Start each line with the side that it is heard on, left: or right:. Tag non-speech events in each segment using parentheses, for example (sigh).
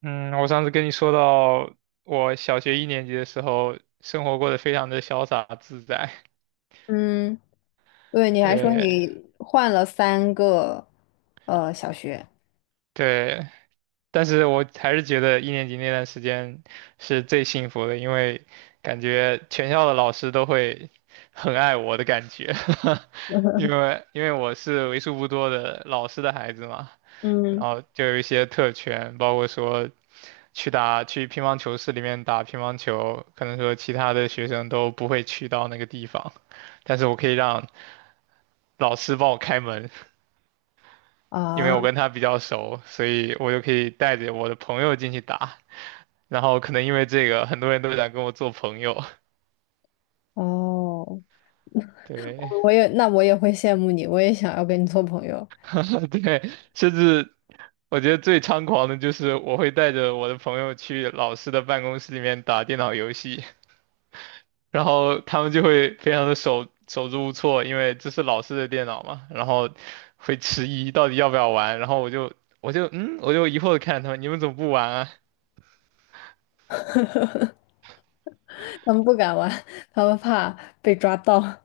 right: 嗯，我上次跟你说到，我小学一年级的时候，生活过得非常的潇洒自在。
left: 嗯，对，你还说
right: 对
left: 你换了三个小学，
right: 对，但是我还是觉得一年级那段时间是最幸福的，因为感觉全校的老师都会很爱我的感觉。(laughs) 因
left: (laughs)
right: 为因为我是为数不多的老师的孩子嘛，然
left: 嗯
right: 后就有一些特权，包括说去乒乓球室里面打乒乓球，可能说其他的学生都不会去到那个地方，但是我可以让老师帮我开门，因为我
left: 啊
right: 跟他比较熟，所以我就可以带着我的朋友进去打。然后可能因为这个，很多人都想跟我做朋友，
left: 哦，
right: 对，
left: 那我也会羡慕你，我也想要跟你做朋友。
right: (laughs) 对，甚至我觉得最猖狂的就是我会带着我的朋友去老师的办公室里面打电脑游戏。然后他们就会非常的手足无措，因为这是老师的电脑嘛，然后会迟疑到底要不要玩，然后我就我就疑惑的看着他们，你们怎么不玩啊？
left: (laughs) 他们不敢玩，他们怕被抓到。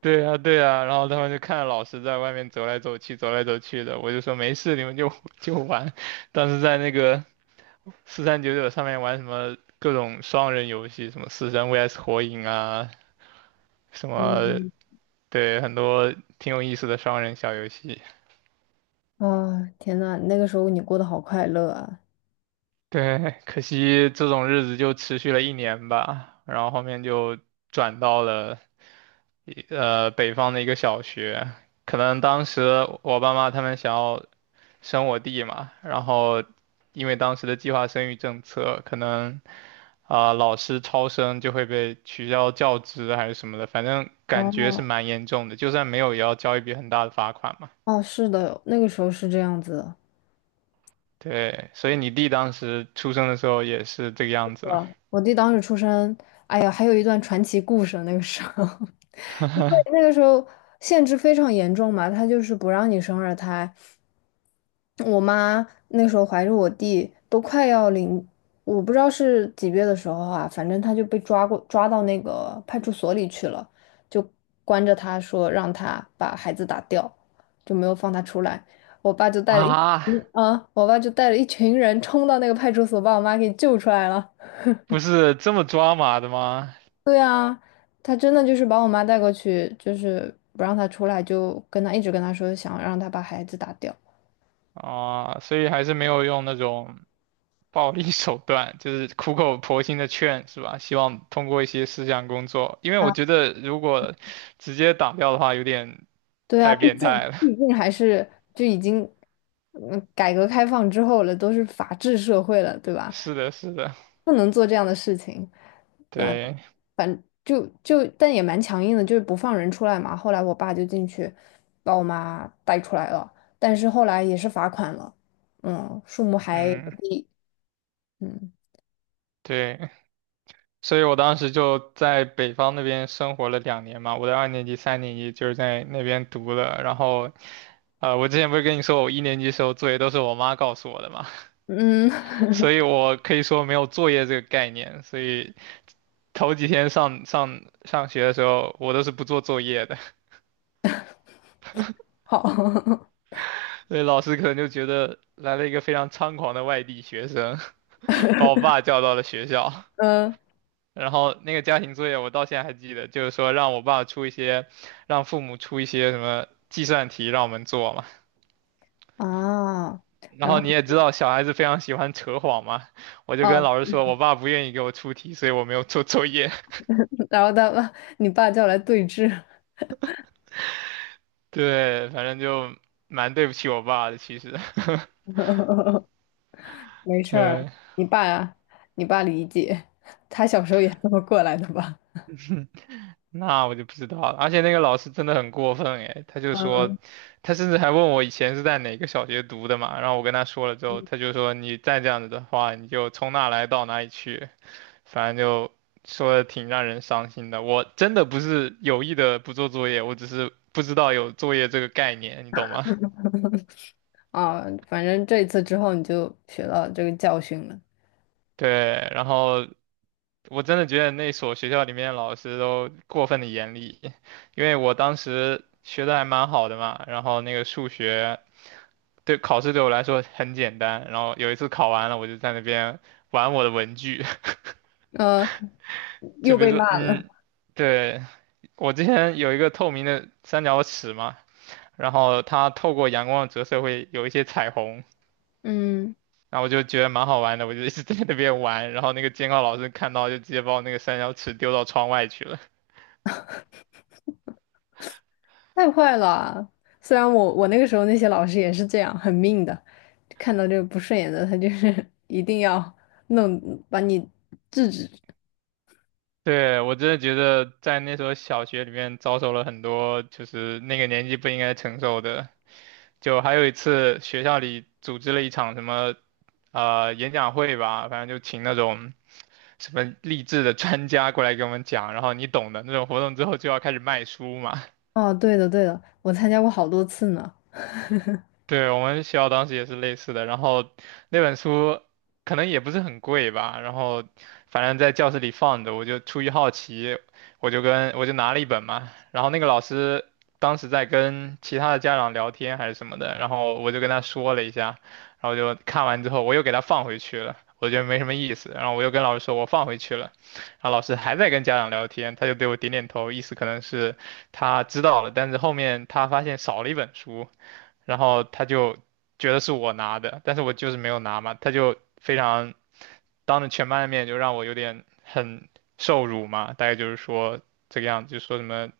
right: 对啊，对啊，然后他们就看着老师在外面走来走去，走来走去的，我就说没事，你们就 (laughs) 就玩。当时在那个4399上面玩什么各种双人游戏，什么死神 VS 火影啊，什么
left: 嗯
right: 对，很多挺有意思的双人小游戏。
left: 啊，天呐，那个时候你过得好快乐啊！
right: (laughs) 对，可惜这种日子就持续了一年吧，然后后面就转到了北方的一个小学，可能当时我爸妈他们想要生我弟嘛，然后因为当时的计划生育政策，可能啊、老师超生就会被取消教职还是什么的，反正感觉是
left: 哦
right: 蛮严重的，就算没有也要交一笔很大的罚款嘛。
left: 哦，是的，那个时候是这样子的。
right: 对，所以你弟当时出生的时候也是这个样子
left: 是
right: 吗？
left: 吧，我弟当时出生，哎呀，还有一段传奇故事。那个时候，(laughs) 因为那个时候限制非常严重嘛，他就是不让你生二胎。我妈那时候怀着我弟，都快要临，我不知道是几月的时候啊，反正他就被抓过，抓到那个派出所里去了，就关着他说让他把孩子打掉，就没有放他出来。我爸就带了一
right: 啊，
left: 我爸就带了一群人冲到那个派出所，把我妈给救出来了。
right: 不是这么抓马的吗？
left: 对啊，他真的就是把我妈带过去，就是不让她出来，就跟她一直跟她说，想让她把孩子打掉。
right: 啊，所以还是没有用那种暴力手段，就是苦口婆心的劝，是吧？希望通过一些思想工作，因为
left: 啊，
right: 我觉得如果直接打掉的话，有点
left: 对啊，
right: 太
left: 毕
right: 变
left: 竟
right: 态了。
left: 毕竟
right: (laughs)
left: 还是就已经，改革开放之后了，都是法治社会了，对吧？
right: 是的，是的，
left: 不能做这样的事情。那
right: 对，
left: 反就就但也蛮强硬的，就是不放人出来嘛。后来我爸就进去把我妈带出来了，但是后来也是罚款了，嗯，数目还
right: 嗯，
left: 不低，嗯
right: 对，所以我当时就在北方那边生活了两年嘛，我的二年级、三年级就是在那边读的，然后，我之前不是跟你说我一年级时候作业都是我妈告诉我的嘛。
left: 嗯。(laughs)
right: 所以我可以说没有作业这个概念，所以头几天上学的时候，我都是不做作业的。
left: 好，(laughs)
right: (laughs) 所以老师可能就觉得来了一个非常猖狂的外地学生，把我爸叫到了学校，
left: 嗯
right: 然后那个家庭作业我到现在还记得，就是说让我爸出一些，让父母出一些什么计算题让我们做嘛，
left: 啊，
right: 然
left: 然
right: 后
left: 后
right: 你也知道小孩子非常喜欢扯谎嘛，我就跟
left: 啊，
right: 老师说我爸不愿意给我出题，所以我没有做作业。
left: 然后你爸叫来对峙。
right: 对，反正就蛮对不起我爸的，其实。(laughs)
left: (laughs) 没事儿，
right: 对，
left: 你爸呀，你爸理解，他小时候也这么过来的吧？
right: 那我就不知道了。而且那个老师真的很过分诶，他就说，
left: 嗯，
right: 他甚至还问我以前是在哪个小学读的嘛。然后我跟他说了之后，他就说你再这样子的话，你就从哪来到哪里去。反正就说的挺让人伤心的。我真的不是有意的不做作业，我只是不知道有作业这个概念，你懂吗？
left: 啊，反正这次之后你就学到这个教训了，
right: (laughs) 对，然后我真的觉得那所学校里面的老师都过分的严厉，因为我当时学的还蛮好的嘛，然后那个数学对考试对我来说很简单，然后有一次考完了，我就在那边玩我的文具。
left: 呃，
right: (laughs) 就
left: 又
right: 比如
left: 被
right: 说，
left: 骂了，
right: 嗯，对，我之前有一个透明的三角尺嘛，然后它透过阳光的折射会有一些彩虹。
left: 嗯，
right: 然后我就觉得蛮好玩的，我就一直在那边玩，然后那个监考老师看到就直接把我那个三角尺丢到窗外去了。
left: 太坏了。虽然我那个时候那些老师也是这样，很命的，看到这个不顺眼的，他就是 (laughs) 一定要弄把你制止。
right: 对，我真的觉得在那所小学里面遭受了很多就是那个年纪不应该承受的。就还有一次学校里组织了一场什么演讲会吧，反正就请那种什么励志的专家过来给我们讲，然后你懂的那种活动之后就要开始卖书嘛，
left: 哦，对的对的，我参加过好多次呢。
right: 对，我们学校当时也是类似的，然后那本书可能也不是很贵吧，然后反正在教室里放着，我就出于好奇，我就拿了一本嘛，然后那个老师当时在跟其他的家长聊天还是什么的，然后我就跟他说了一下，然后就看完之后我又给他放回去了，我觉得没什么意思，然后我又跟老师说我放回去了，然后老师还在跟家长聊天，他就对我点点头，意思可能是他知道了，但是后面他发现少了一本书。然后他就觉得是我拿的，但是我就是没有拿嘛，他就非常当着全班的面就让我有点很受辱嘛，大概就是说这个样子，就说什么，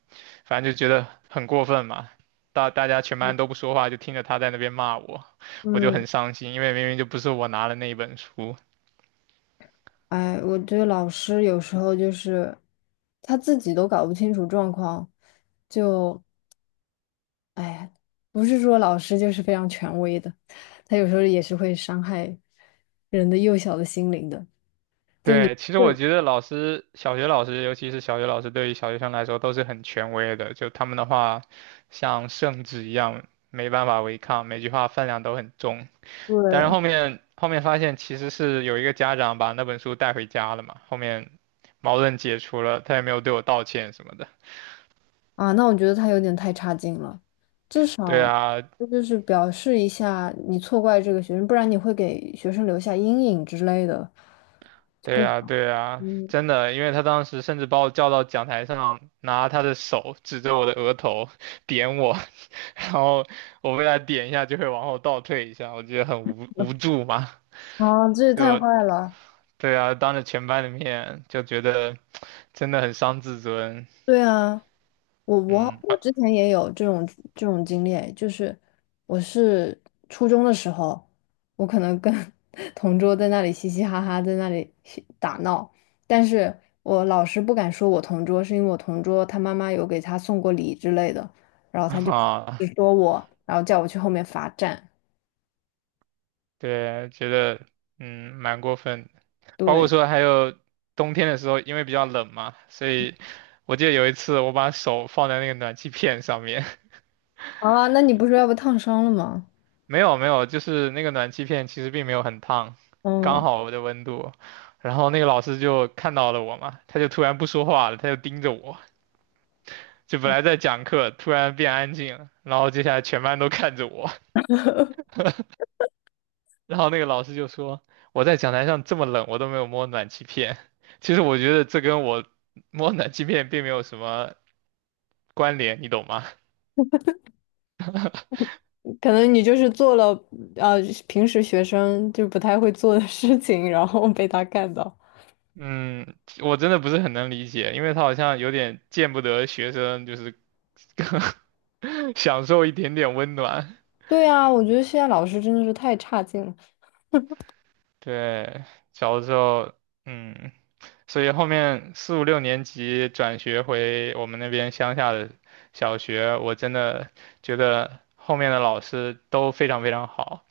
right: 反正就觉得很过分嘛。大家全班都不说话，就听着他在那边骂我，我就
left: 嗯，
right: 很伤心，因为明明就不是我拿了那一本书。
left: 哎，我觉得老师有时候就是他自己都搞不清楚状况，就哎呀，不是说老师就是非常权威的，他有时候也是会伤害人的幼小的心灵的。就你
right: 对，其实我
left: 对，
right: 觉得老师，小学老师，尤其是小学老师，对于小学生来说都是很权威的。就他们的话，像圣旨一样，没办法违抗，每句话分量都很重。但是
left: 对
right: 后面发现，其实是有一个家长把那本书带回家了嘛，后面矛盾解除了，他也没有对我道歉什么的。
left: 啊，那我觉得他有点太差劲了，至
right: 对
left: 少
right: 啊，
left: 这就是表示一下你错怪这个学生，不然你会给学生留下阴影之类的，就
right: 对
left: 不
right: 呀，
left: 好。
right: 对呀，真的，因为他当时甚至把我叫到讲台上，拿他的手指着我的额头点我，(laughs) 然后我被他点一下就会往后倒退一下，我觉得很无助嘛，
left: 啊，这也太
right: 就
left: 坏了！
right: 对啊，当着全班的面就觉得真的很伤自尊。
left: 对啊，我我
right: 嗯
left: 我之
right: (laughs)
left: 前也有这种经历，就是我是初中的时候，我可能跟 (laughs) 同桌在那里嘻嘻哈哈，在那里打闹，但是我老师不敢说我同桌，是因为我同桌他妈妈有给他送过礼之类的，然后他就
right: 啊，
left: 只说我，然后叫我去后面罚站。
right: 对，觉得蛮过分的。包括
left: 对，
right: 说还有冬天的时候，因为比较冷嘛，所以我记得有一次我把手放在那个暖气片上面，
left: 啊，那你不是要被烫伤了吗？
right: 没有没有，就是那个暖气片其实并没有很烫，刚
left: 嗯。
right: 好我的温度。然后那个老师就看到了我嘛，他就突然不说话了，他就盯着我，就本来在讲课，突然变安静了，然后接下来全班都看着我。(laughs) 然后那个老师就说我在讲台上这么冷，我都没有摸暖气片。(laughs) 其实我觉得这跟我摸暖气片并没有什么关联，你懂吗？
left: 可能你就是做了呃平时学生就不太会做的事情，(laughs) 然后被他看到。
right: 嗯，我真的不是很能理解，因为他好像有点见不得学生，就是 (laughs) 享受一点点温暖。
left: 对啊，我觉得现在老师真的是太差劲了。
right: 对，小的时候，嗯，所以后面四五六年级转学回我们那边乡下的小学，我真的觉得后面的老师都非常非常好。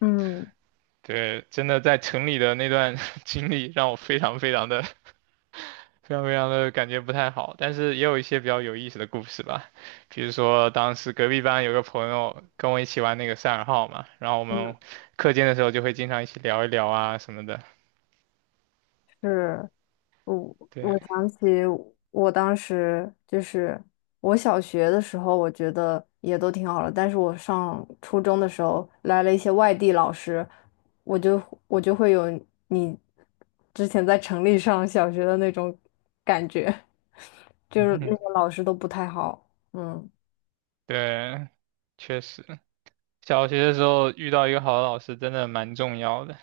left: 嗯，
right: 对，真的在城里的那段 (laughs) 经历让我非常非常的非常非常的感觉不太好，但是也有一些比较有意思的故事吧，比如说当时隔壁班有个朋友跟我一起玩那个赛尔号嘛，然后我
left: 嗯，
right: 们课间的时候就会经常一起聊一聊啊什么的，
left: 是。我
right: 对，
left: 想起我当时就是我小学的时候，我觉得也都挺好的，但是我上初中的时候来了一些外地老师，我就我就会有你之前在城里上小学的那种感觉，就是那
right: 嗯，
left: 个老师都不太好，嗯，
right: 对，确实，小学的时候遇到一个好的老师真的蛮重要的，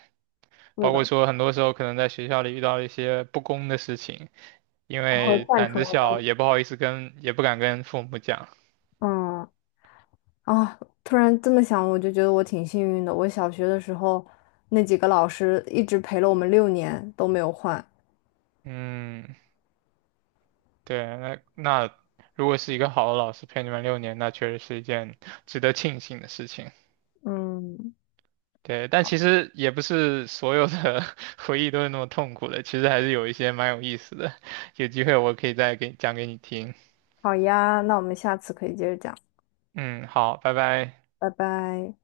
left: 是
right: 包括
left: 的，
right: 说很多时候可能在学校里遇到一些不公的事情，因
left: 他会
right: 为
left: 站
right: 胆
left: 出来
right: 子
left: 帮
right: 小
left: 你，
right: 也不好意思跟，也不敢跟父母讲，
left: 嗯。啊，突然这么想，我就觉得我挺幸运的。我小学的时候，那几个老师一直陪了我们6年都没有换。
right: 嗯。对，那如果是一个好的老师陪你们六年，那确实是一件值得庆幸的事情。
left: 嗯，
right: 对，但其实也不是所有的 (laughs) 回忆都是那么痛苦的，其实还是有一些蛮有意思的。有机会我可以再给讲给你听。
left: 好呀，那我们下次可以接着讲，
right: 嗯，好，拜拜。
left: 拜拜。